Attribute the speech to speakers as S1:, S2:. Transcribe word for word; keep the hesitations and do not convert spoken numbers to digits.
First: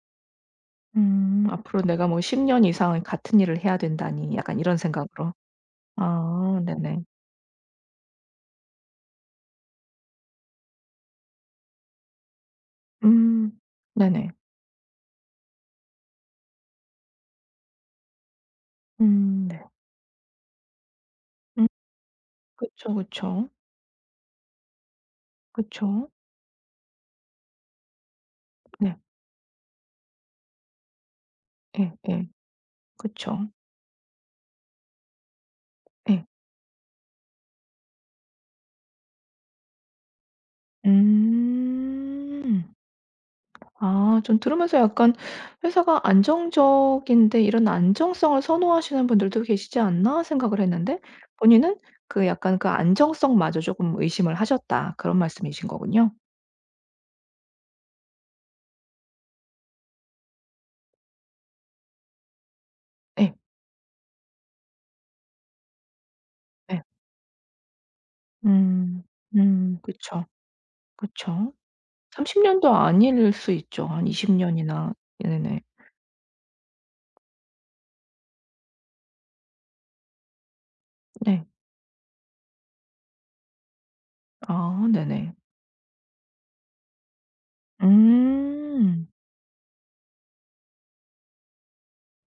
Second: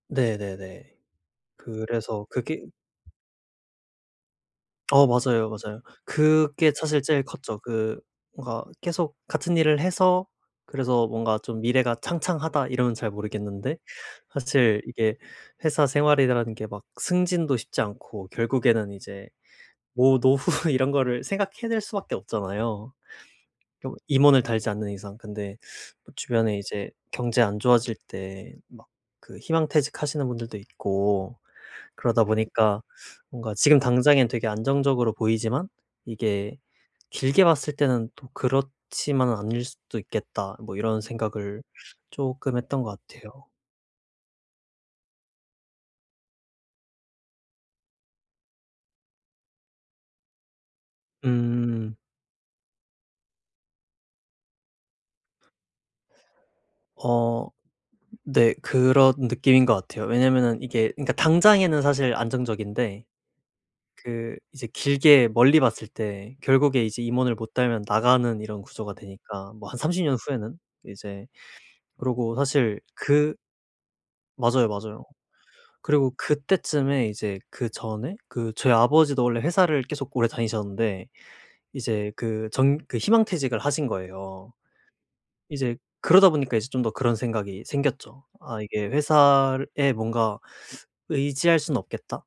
S1: 네네네.
S2: 음 '앞으로 내가 뭐
S1: 그래서
S2: 십 년
S1: 그게
S2: 이상 같은 일을 해야 된다니.' 약간 이런
S1: 어
S2: 생각으로.
S1: 맞아요, 맞아요.
S2: 아
S1: 그게 사실
S2: 네네.
S1: 제일 컸죠. 그 뭔가 계속 같은 일을 해서 그래서 뭔가 좀 미래가 창창하다 이러면 잘
S2: 음
S1: 모르겠는데
S2: 네네.
S1: 사실 이게 회사 생활이라는 게 막 승진도 쉽지 않고 결국에는 이제
S2: 음 네.
S1: 뭐 노후 이런 거를
S2: 음
S1: 생각해 낼 수밖에 없잖아요
S2: 그쵸, 그쵸.
S1: 좀 임원을 달지 않는 이상. 근데
S2: 그쵸.
S1: 또 주변에 이제 경제 안 좋아질 때 막
S2: 네.
S1: 그 희망퇴직 하시는 분들도 있고 그러다
S2: 예예.
S1: 보니까
S2: 그쵸.
S1: 뭔가 '지금 당장엔 되게 안정적으로 보이지만
S2: 예.
S1: 이게 길게 봤을 때는 또 그렇지만은 않을 수도 있겠다.' 뭐 이런 생각을 쪼금
S2: 음.
S1: 했던 것 같아요.
S2: 아 좀 들으면서 약간 '회사가 안정적인데 이런 안정성을 선호하시는 분들도 계시지 않나.' 생각을 했는데 본인은
S1: 음.
S2: 그 약간 그 안정성마저 쪼금 의심을 하셨다 그런 말씀이신 거군요.
S1: 어 네 그런 느낌인 거 같아요. 왜냐면은 이게 그니까 당장에는 사실 안정적인데
S2: 예.
S1: 그 이제 길게 멀리 봤을 때
S2: 예.
S1: 결국에 이제 임원을 못 달면 나가는 이런 구조가
S2: 음.
S1: 되니까 뭐 한
S2: 음.
S1: 삼십 년
S2: 그쵸,
S1: 후에는 이제
S2: 그쵸.
S1: 그러고
S2: 삼십 년도
S1: 사실
S2: 아닐
S1: 그
S2: 수 있죠. 한 이십
S1: 맞아요,
S2: 년이나
S1: 맞아요.
S2: 네네.
S1: 그리고 그때쯤에 이제 그전에 그 저희 아버지도 원래 회사를 계속 오래 다니셨는데
S2: 네.
S1: 이제 그 정 그 희망퇴직을 하신 거예요.
S2: 아 네네.
S1: 이제 그러다 보니까 이제 좀 더 그런 생각이 생겼죠. '아 이게
S2: 음.
S1: 회사에 뭔가 의지할 수는 없겠다.'